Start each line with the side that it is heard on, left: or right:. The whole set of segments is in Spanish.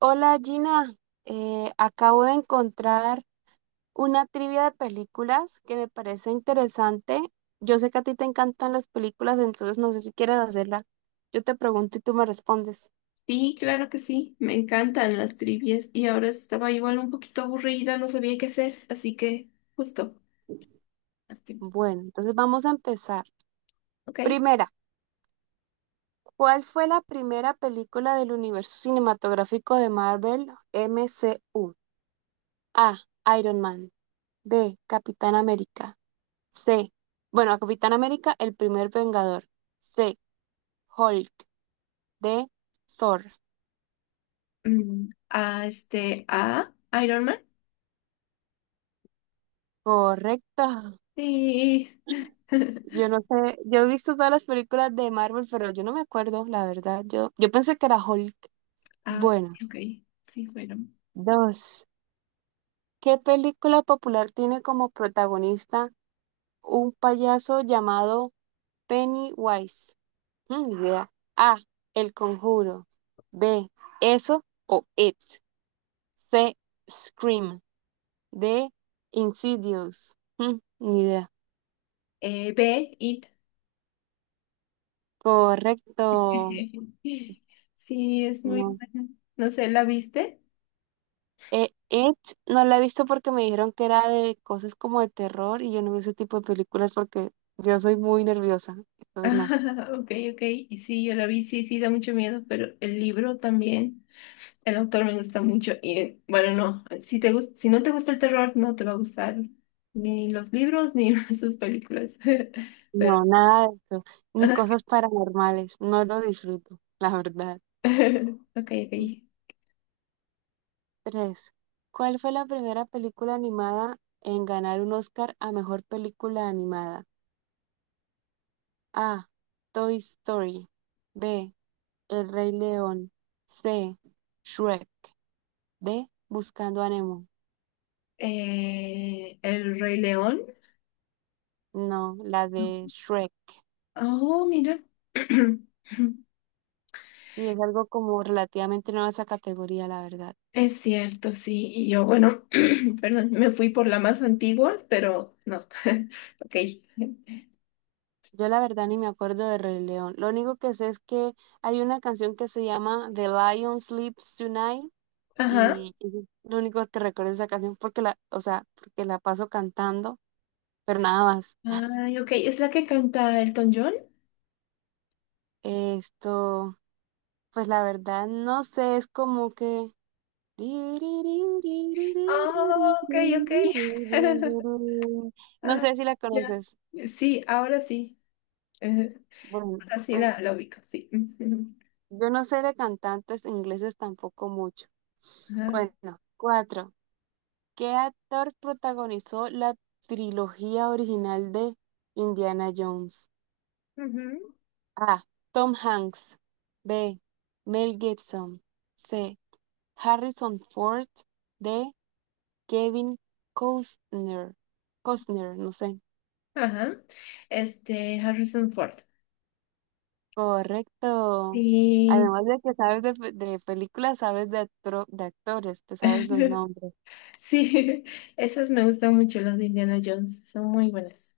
right: Hola Gina, acabo de encontrar una trivia de películas que me parece interesante. Yo sé que a ti te encantan las películas, entonces no sé si quieres hacerla. Yo te pregunto y tú me respondes.
left: Sí, claro que sí, me encantan las trivias y ahora estaba igual un poquito aburrida, no sabía qué hacer, así que justo, las tri-
right: Bueno, entonces vamos a empezar.
left: ok.
right: Primera, ¿cuál fue la primera película del universo cinematográfico de Marvel MCU? A. Iron Man. B. Capitán América. C. Bueno, Capitán América, el primer Vengador. C. Hulk. De Thor.
left: A Iron Man.
right: Correcto.
left: Sí.
right: Yo no sé, yo he visto todas las películas de Marvel, pero yo no me acuerdo, la verdad. Yo pensé que era Hulk.
left: Ah,
right: Bueno,
left: ok, sí, bueno.
right: dos. ¿Qué película popular tiene como protagonista un payaso llamado Pennywise? Mm, ni idea. A. El Conjuro. B. Eso o It. C. Scream. D. Insidious. Mm, ni idea.
left: B, It.
right: Correcto.
left: Sí, es muy
right: No.
left: buena. No sé, ¿la viste?
right: It no la he visto porque me dijeron que era de cosas como de terror y yo no veo ese tipo de películas porque yo soy muy nerviosa. Entonces no,
left: Ah, Ok, ok, y sí, yo la vi, sí, sí, da mucho miedo, pero el libro también. El autor me gusta mucho y bueno, no, si no te gusta el terror, no te va a gustar ni los libros ni sus películas.
right: no,
left: Pero,
right: nada de eso. Ni
left: ajá.
right: cosas paranormales. No lo disfruto, la verdad.
left: ok, ok.
right: Tres. ¿Cuál fue la primera película animada en ganar un Oscar a mejor película animada? A. Toy Story. B. El Rey León. C. Shrek. D. Buscando a Nemo.
left: El Rey León.
right: No, la de Shrek.
left: Oh, mira.
right: Sí, es algo como relativamente nueva esa categoría, la verdad.
left: Es cierto, sí. Y yo, bueno, perdón, me fui por la más antigua, pero no. Ok.
right: Yo la verdad ni me acuerdo de Rey León. Lo único que sé es que hay una canción que se llama The Lion Sleeps Tonight
left: Ajá.
right: y es lo único que recuerdo de esa canción porque la, o sea, porque la paso cantando, pero nada más.
left: Ay, ok. ¿Es la que canta Elton John?
right: Esto, pues la verdad no sé, es como que
left: Oh, ok, ok.
right: no
left: Ah,
right: sé si la
left: ya.
right: conoces.
left: Sí, ahora sí. Eh,
right: Bueno,
left: así la,
right: pues
left: la ubico, sí. Ujú.
right: yo no sé de cantantes ingleses tampoco mucho.
left: Ajá.
right: Bueno, cuatro. ¿Qué actor protagonizó la trilogía original de Indiana Jones?
left: Ujú.
right: A. Tom Hanks. B. Mel Gibson. C. Harrison Ford. D. Kevin Costner. Costner, no sé.
left: Ajá. Este, Harrison Ford.
right: Correcto.
left: Y
right: Además de que sabes de, pe- de películas, sabes de, actro- de actores, te sabes los nombres.
left: sí, esas me gustan mucho, las de Indiana Jones. Son muy buenas.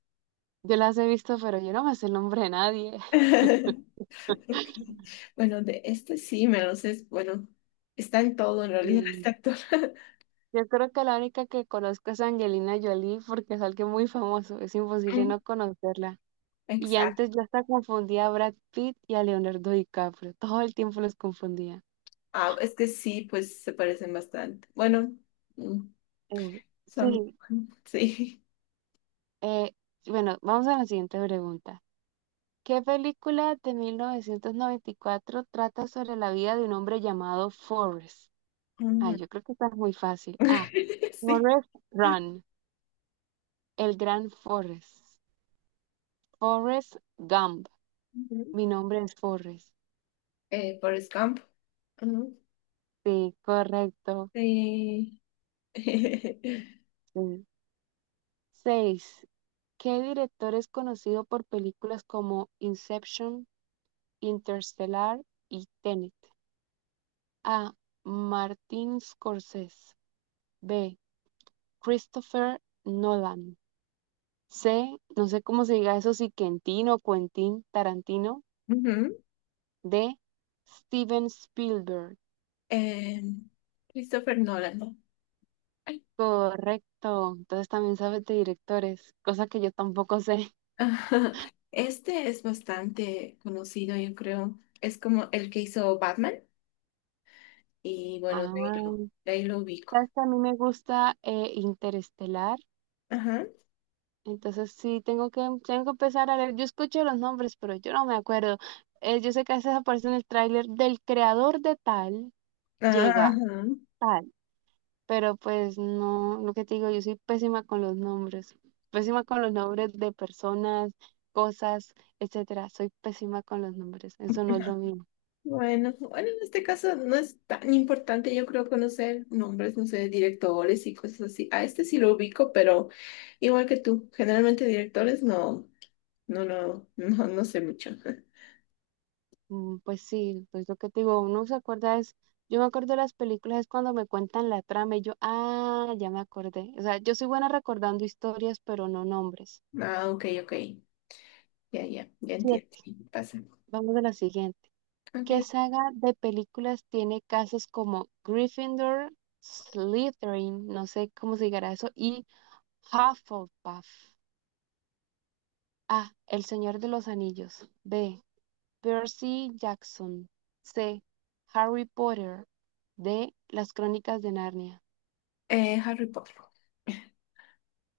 right: Yo las he visto, pero yo no me sé el nombre de nadie.
left: Ok. Bueno, de este sí me lo sé. Bueno, está en todo en realidad este
right: Mm.
left: actor.
right: Yo creo que la única que conozco es Angelina Jolie porque es alguien muy famoso. Es imposible
left: Mm,
right: no conocerla. Y antes
left: Exacto.
right: yo hasta confundía a Brad Pitt y a Leonardo DiCaprio. Todo el tiempo los confundía.
left: Ah, es que sí, pues se parecen bastante. Bueno, mm,
right: Eh,
left: son,
right: sí,
left: sí.
right: eh, bueno, vamos a la siguiente pregunta. ¿Qué película de 1994 trata sobre la vida de un hombre llamado Forrest? Ay, yo creo que esta es muy fácil. Ah,
left: Sí.
right: Forrest Run, el gran Forrest. Forrest Gump.
left: Ujú.
right: Mi nombre es Forrest.
left: Forrest Gump. Ujú.
right: Sí, correcto.
left: Sí.
right: Sí. Seis. ¿Qué director es conocido por películas como Inception, Interstellar y Tenet? A. Martin Scorsese. B. Christopher Nolan. C. No sé cómo se diga eso, si Quentin o Quentin Tarantino.
left: Ujú.
right: D. Steven Spielberg.
left: Em, Christopher Nolan. Ay.
right: Correcto. Entonces también sabes de directores, cosa que yo tampoco sé.
left: Ajá. Este es bastante conocido, yo creo. Es como el que hizo Batman. Y
right: Ah,
left: bueno, de ahí lo ubico.
right: sabes que a mí me gusta Interestelar,
left: Ajá.
right: entonces sí tengo que empezar a leer. Yo escucho los nombres, pero yo no me acuerdo. Yo sé que a veces aparece en el tráiler del creador de tal,
left: Ajá.
right: llega tal, pero pues no, lo que te digo, yo soy pésima con los nombres, pésima con los nombres de personas, cosas, etcétera. Soy pésima con los nombres, eso no es lo mío.
left: Bueno, bueno, en este caso no es tan importante, yo creo, conocer nombres, no sé, directores y cosas así. A este sí lo ubico, pero igual que tú, generalmente directores no, no sé mucho.
right: Mm, pues sí, pues lo que te digo, uno se acuerda es, yo me acuerdo de las películas es cuando me cuentan la trama y yo, ah, ya me acordé. O sea, yo soy buena recordando historias, pero no nombres.
left: Ah, ok, ok, ya entiendo,
right: Siete,
left: pasa.
right: vamos a la siguiente.
left: Ok,
right: ¿Qué saga de películas tiene casas como Gryffindor, Slytherin, no sé cómo se llegará eso, y Hufflepuff? A, El Señor de los Anillos. B, Percy Jackson. C, Harry Potter. D, Las Crónicas de Narnia.
left: Harry Potter.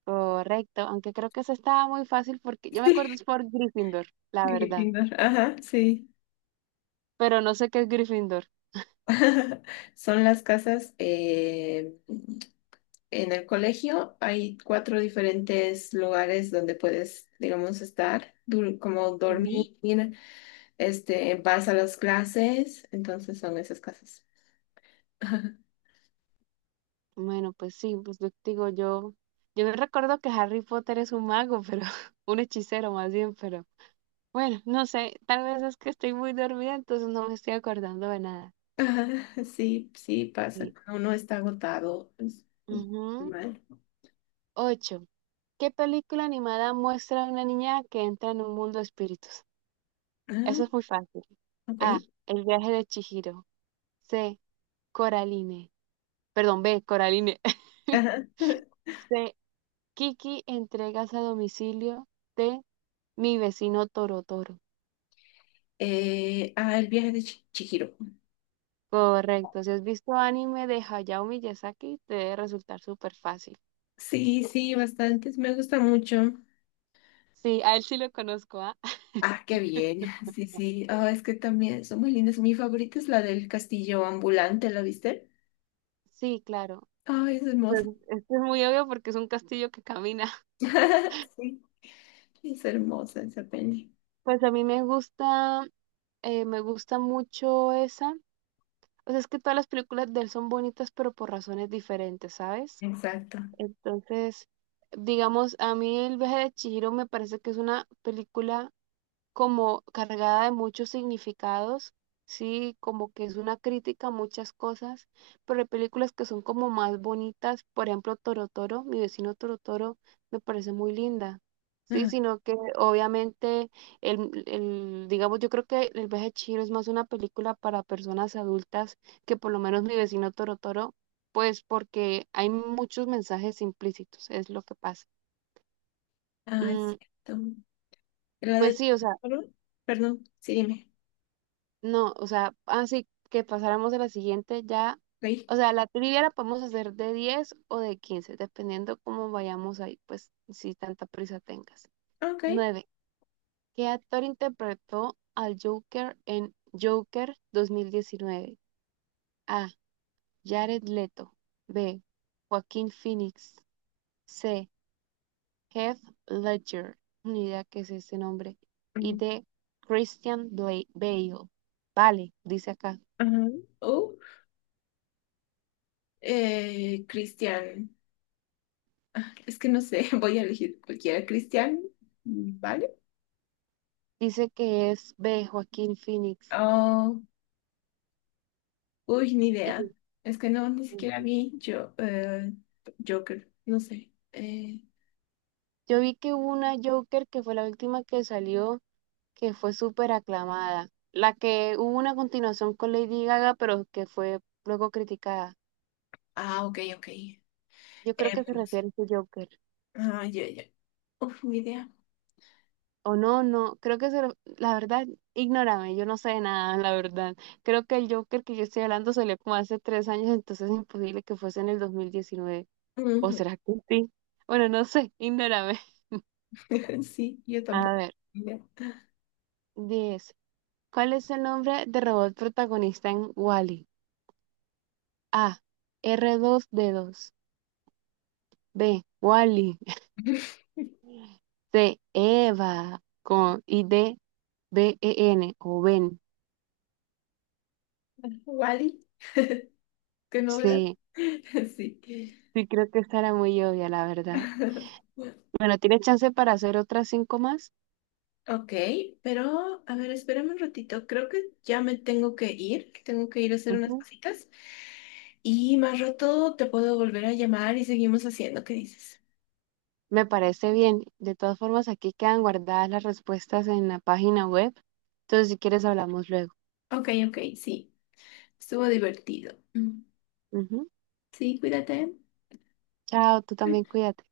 right: Correcto, aunque creo que eso estaba muy fácil porque yo me acuerdo es por Gryffindor, la verdad,
left: Gryffindor, ajá, sí.
right: pero no sé qué es Gryffindor.
left: Son las casas, en el colegio hay cuatro diferentes lugares donde puedes, digamos, estar, como
right: Ujú.
left: dormir, este, vas a las clases, entonces son esas casas.
right: Bueno, pues sí, pues yo te digo yo, yo no recuerdo que Harry Potter es un mago, pero un hechicero más bien, pero bueno, no sé, tal vez es que estoy muy dormida, entonces no me estoy acordando de nada.
left: Ah, sí, sí, pasa.
right: Sí.
left: Cuando uno está agotado. Es
right: Ujú.
left: normal.
right: Ocho. ¿Qué película animada muestra a una niña que entra en un mundo de espíritus? Eso
left: Ah,
right: es muy fácil.
left: ok.
right: A. El viaje de Chihiro. C. Coraline. Perdón, B, Coraline.
left: Ajá.
right: C, Kiki, entregas a domicilio de mi vecino Toro Toro.
left: El viaje de Chihiro.
right: Correcto. Si has visto anime de Hayao Miyazaki, te debe resultar súper fácil.
left: Sí, sí, bastantes. Me gusta mucho.
right: Sí, a él sí lo conozco, ¿ah?
left: Ah, qué bien. Sí, sí. Ah, es que también son muy lindas. Mi favorita es la del castillo ambulante, ¿la viste?
right: Sí, claro.
left: Ay, es
right: Pues
left: hermosa.
right: esto es muy obvio porque es un castillo que camina.
left: Sí, es hermosa esa peli.
right: Pues a mí me gusta mucho esa. O sea, es que todas las películas de él son bonitas, pero por razones diferentes, ¿sabes?
left: Exacto.
right: Entonces, digamos, a mí El viaje de Chihiro me parece que es una película como cargada de muchos significados, sí, como que es una crítica a muchas cosas, pero hay películas que son como más bonitas, por ejemplo, Toro Toro, mi vecino Toro Toro, me parece muy linda. Sí,
left: Ah,
right: sino que obviamente digamos, yo creo que El viaje de Chihiro es más una película para personas adultas que por lo menos mi vecino Toro Toro, pues porque hay muchos mensajes implícitos, es lo que pasa.
left: ah, es
right: Mm,
left: cierto. La
right: pues
left: de...
right: sí, o sea,
left: Perdón, Perdón, sí, dime.
right: no, o sea, así que pasáramos a la siguiente ya.
left: ¿Veí?
right: O sea, la trivia la podemos hacer de 10 o de 15 dependiendo cómo vayamos ahí, pues si tanta prisa tengas.
left: Ok.
right: Nueve. ¿Qué actor interpretó al Joker en Joker 2019? A. Jared Leto. B. Joaquín Phoenix. C. Heath Ledger. Ni idea qué es ese nombre. Y
left: Mm,
right: D. Christian Bale. Vale, dice acá.
left: Ajá. Oh, Cristian. Ah, es que no sé, voy a elegir cualquiera. Cristian, ¿vale?
right: Dice que es B, Joaquín Phoenix.
left: Oh, uy, ni
right: Y
left: idea. Es que no, ni siquiera vi yo, Joker, no sé.
right: yo vi que hubo una Joker que fue la última que salió, que fue súper aclamada. La que hubo una continuación con Lady Gaga, pero que fue luego criticada.
left: Ok, ok.
right: Yo creo que se
left: No sé.
right: refiere a ese Joker.
left: Ah, ya, ya. Uf, ni idea.
right: O no, no, creo que se... La verdad, ignórame, yo no sé de nada, la verdad. Creo que el Joker que yo estoy hablando salió como hace 3 años, entonces es imposible que fuese en el 2019. ¿O
left: Ujú.
right: será que sí? Bueno, no sé, ignórame.
left: Sí, yo
right: A
left: tampoco.
right: ver.
left: Mira.
right: Diez. ¿Cuál es el nombre de robot protagonista en Wall-E? A. R2-D2. B. Wall-E. C. Eva. Con, y D. BEN o Ben.
left: Wally, qué novedad.
right: C.
left: Sí.
right: Sí, creo que estará muy obvia, la verdad. Bueno, tienes chance para hacer otras 5 más.
left: Ok, pero a ver, espérame un ratito. Creo que ya me tengo que ir. Tengo que ir a hacer unas
right: Ujú.
left: cositas. Y más rato te puedo volver a llamar y seguimos haciendo. ¿Qué dices?
right: Me parece bien. De todas formas, aquí quedan guardadas las respuestas en la página web. Entonces, si quieres, hablamos luego.
left: Ok, ok, sí. Estuvo divertido. Mm.
right: Ujú.
left: Sí, cuídate.
right: Chao, tú también cuídate.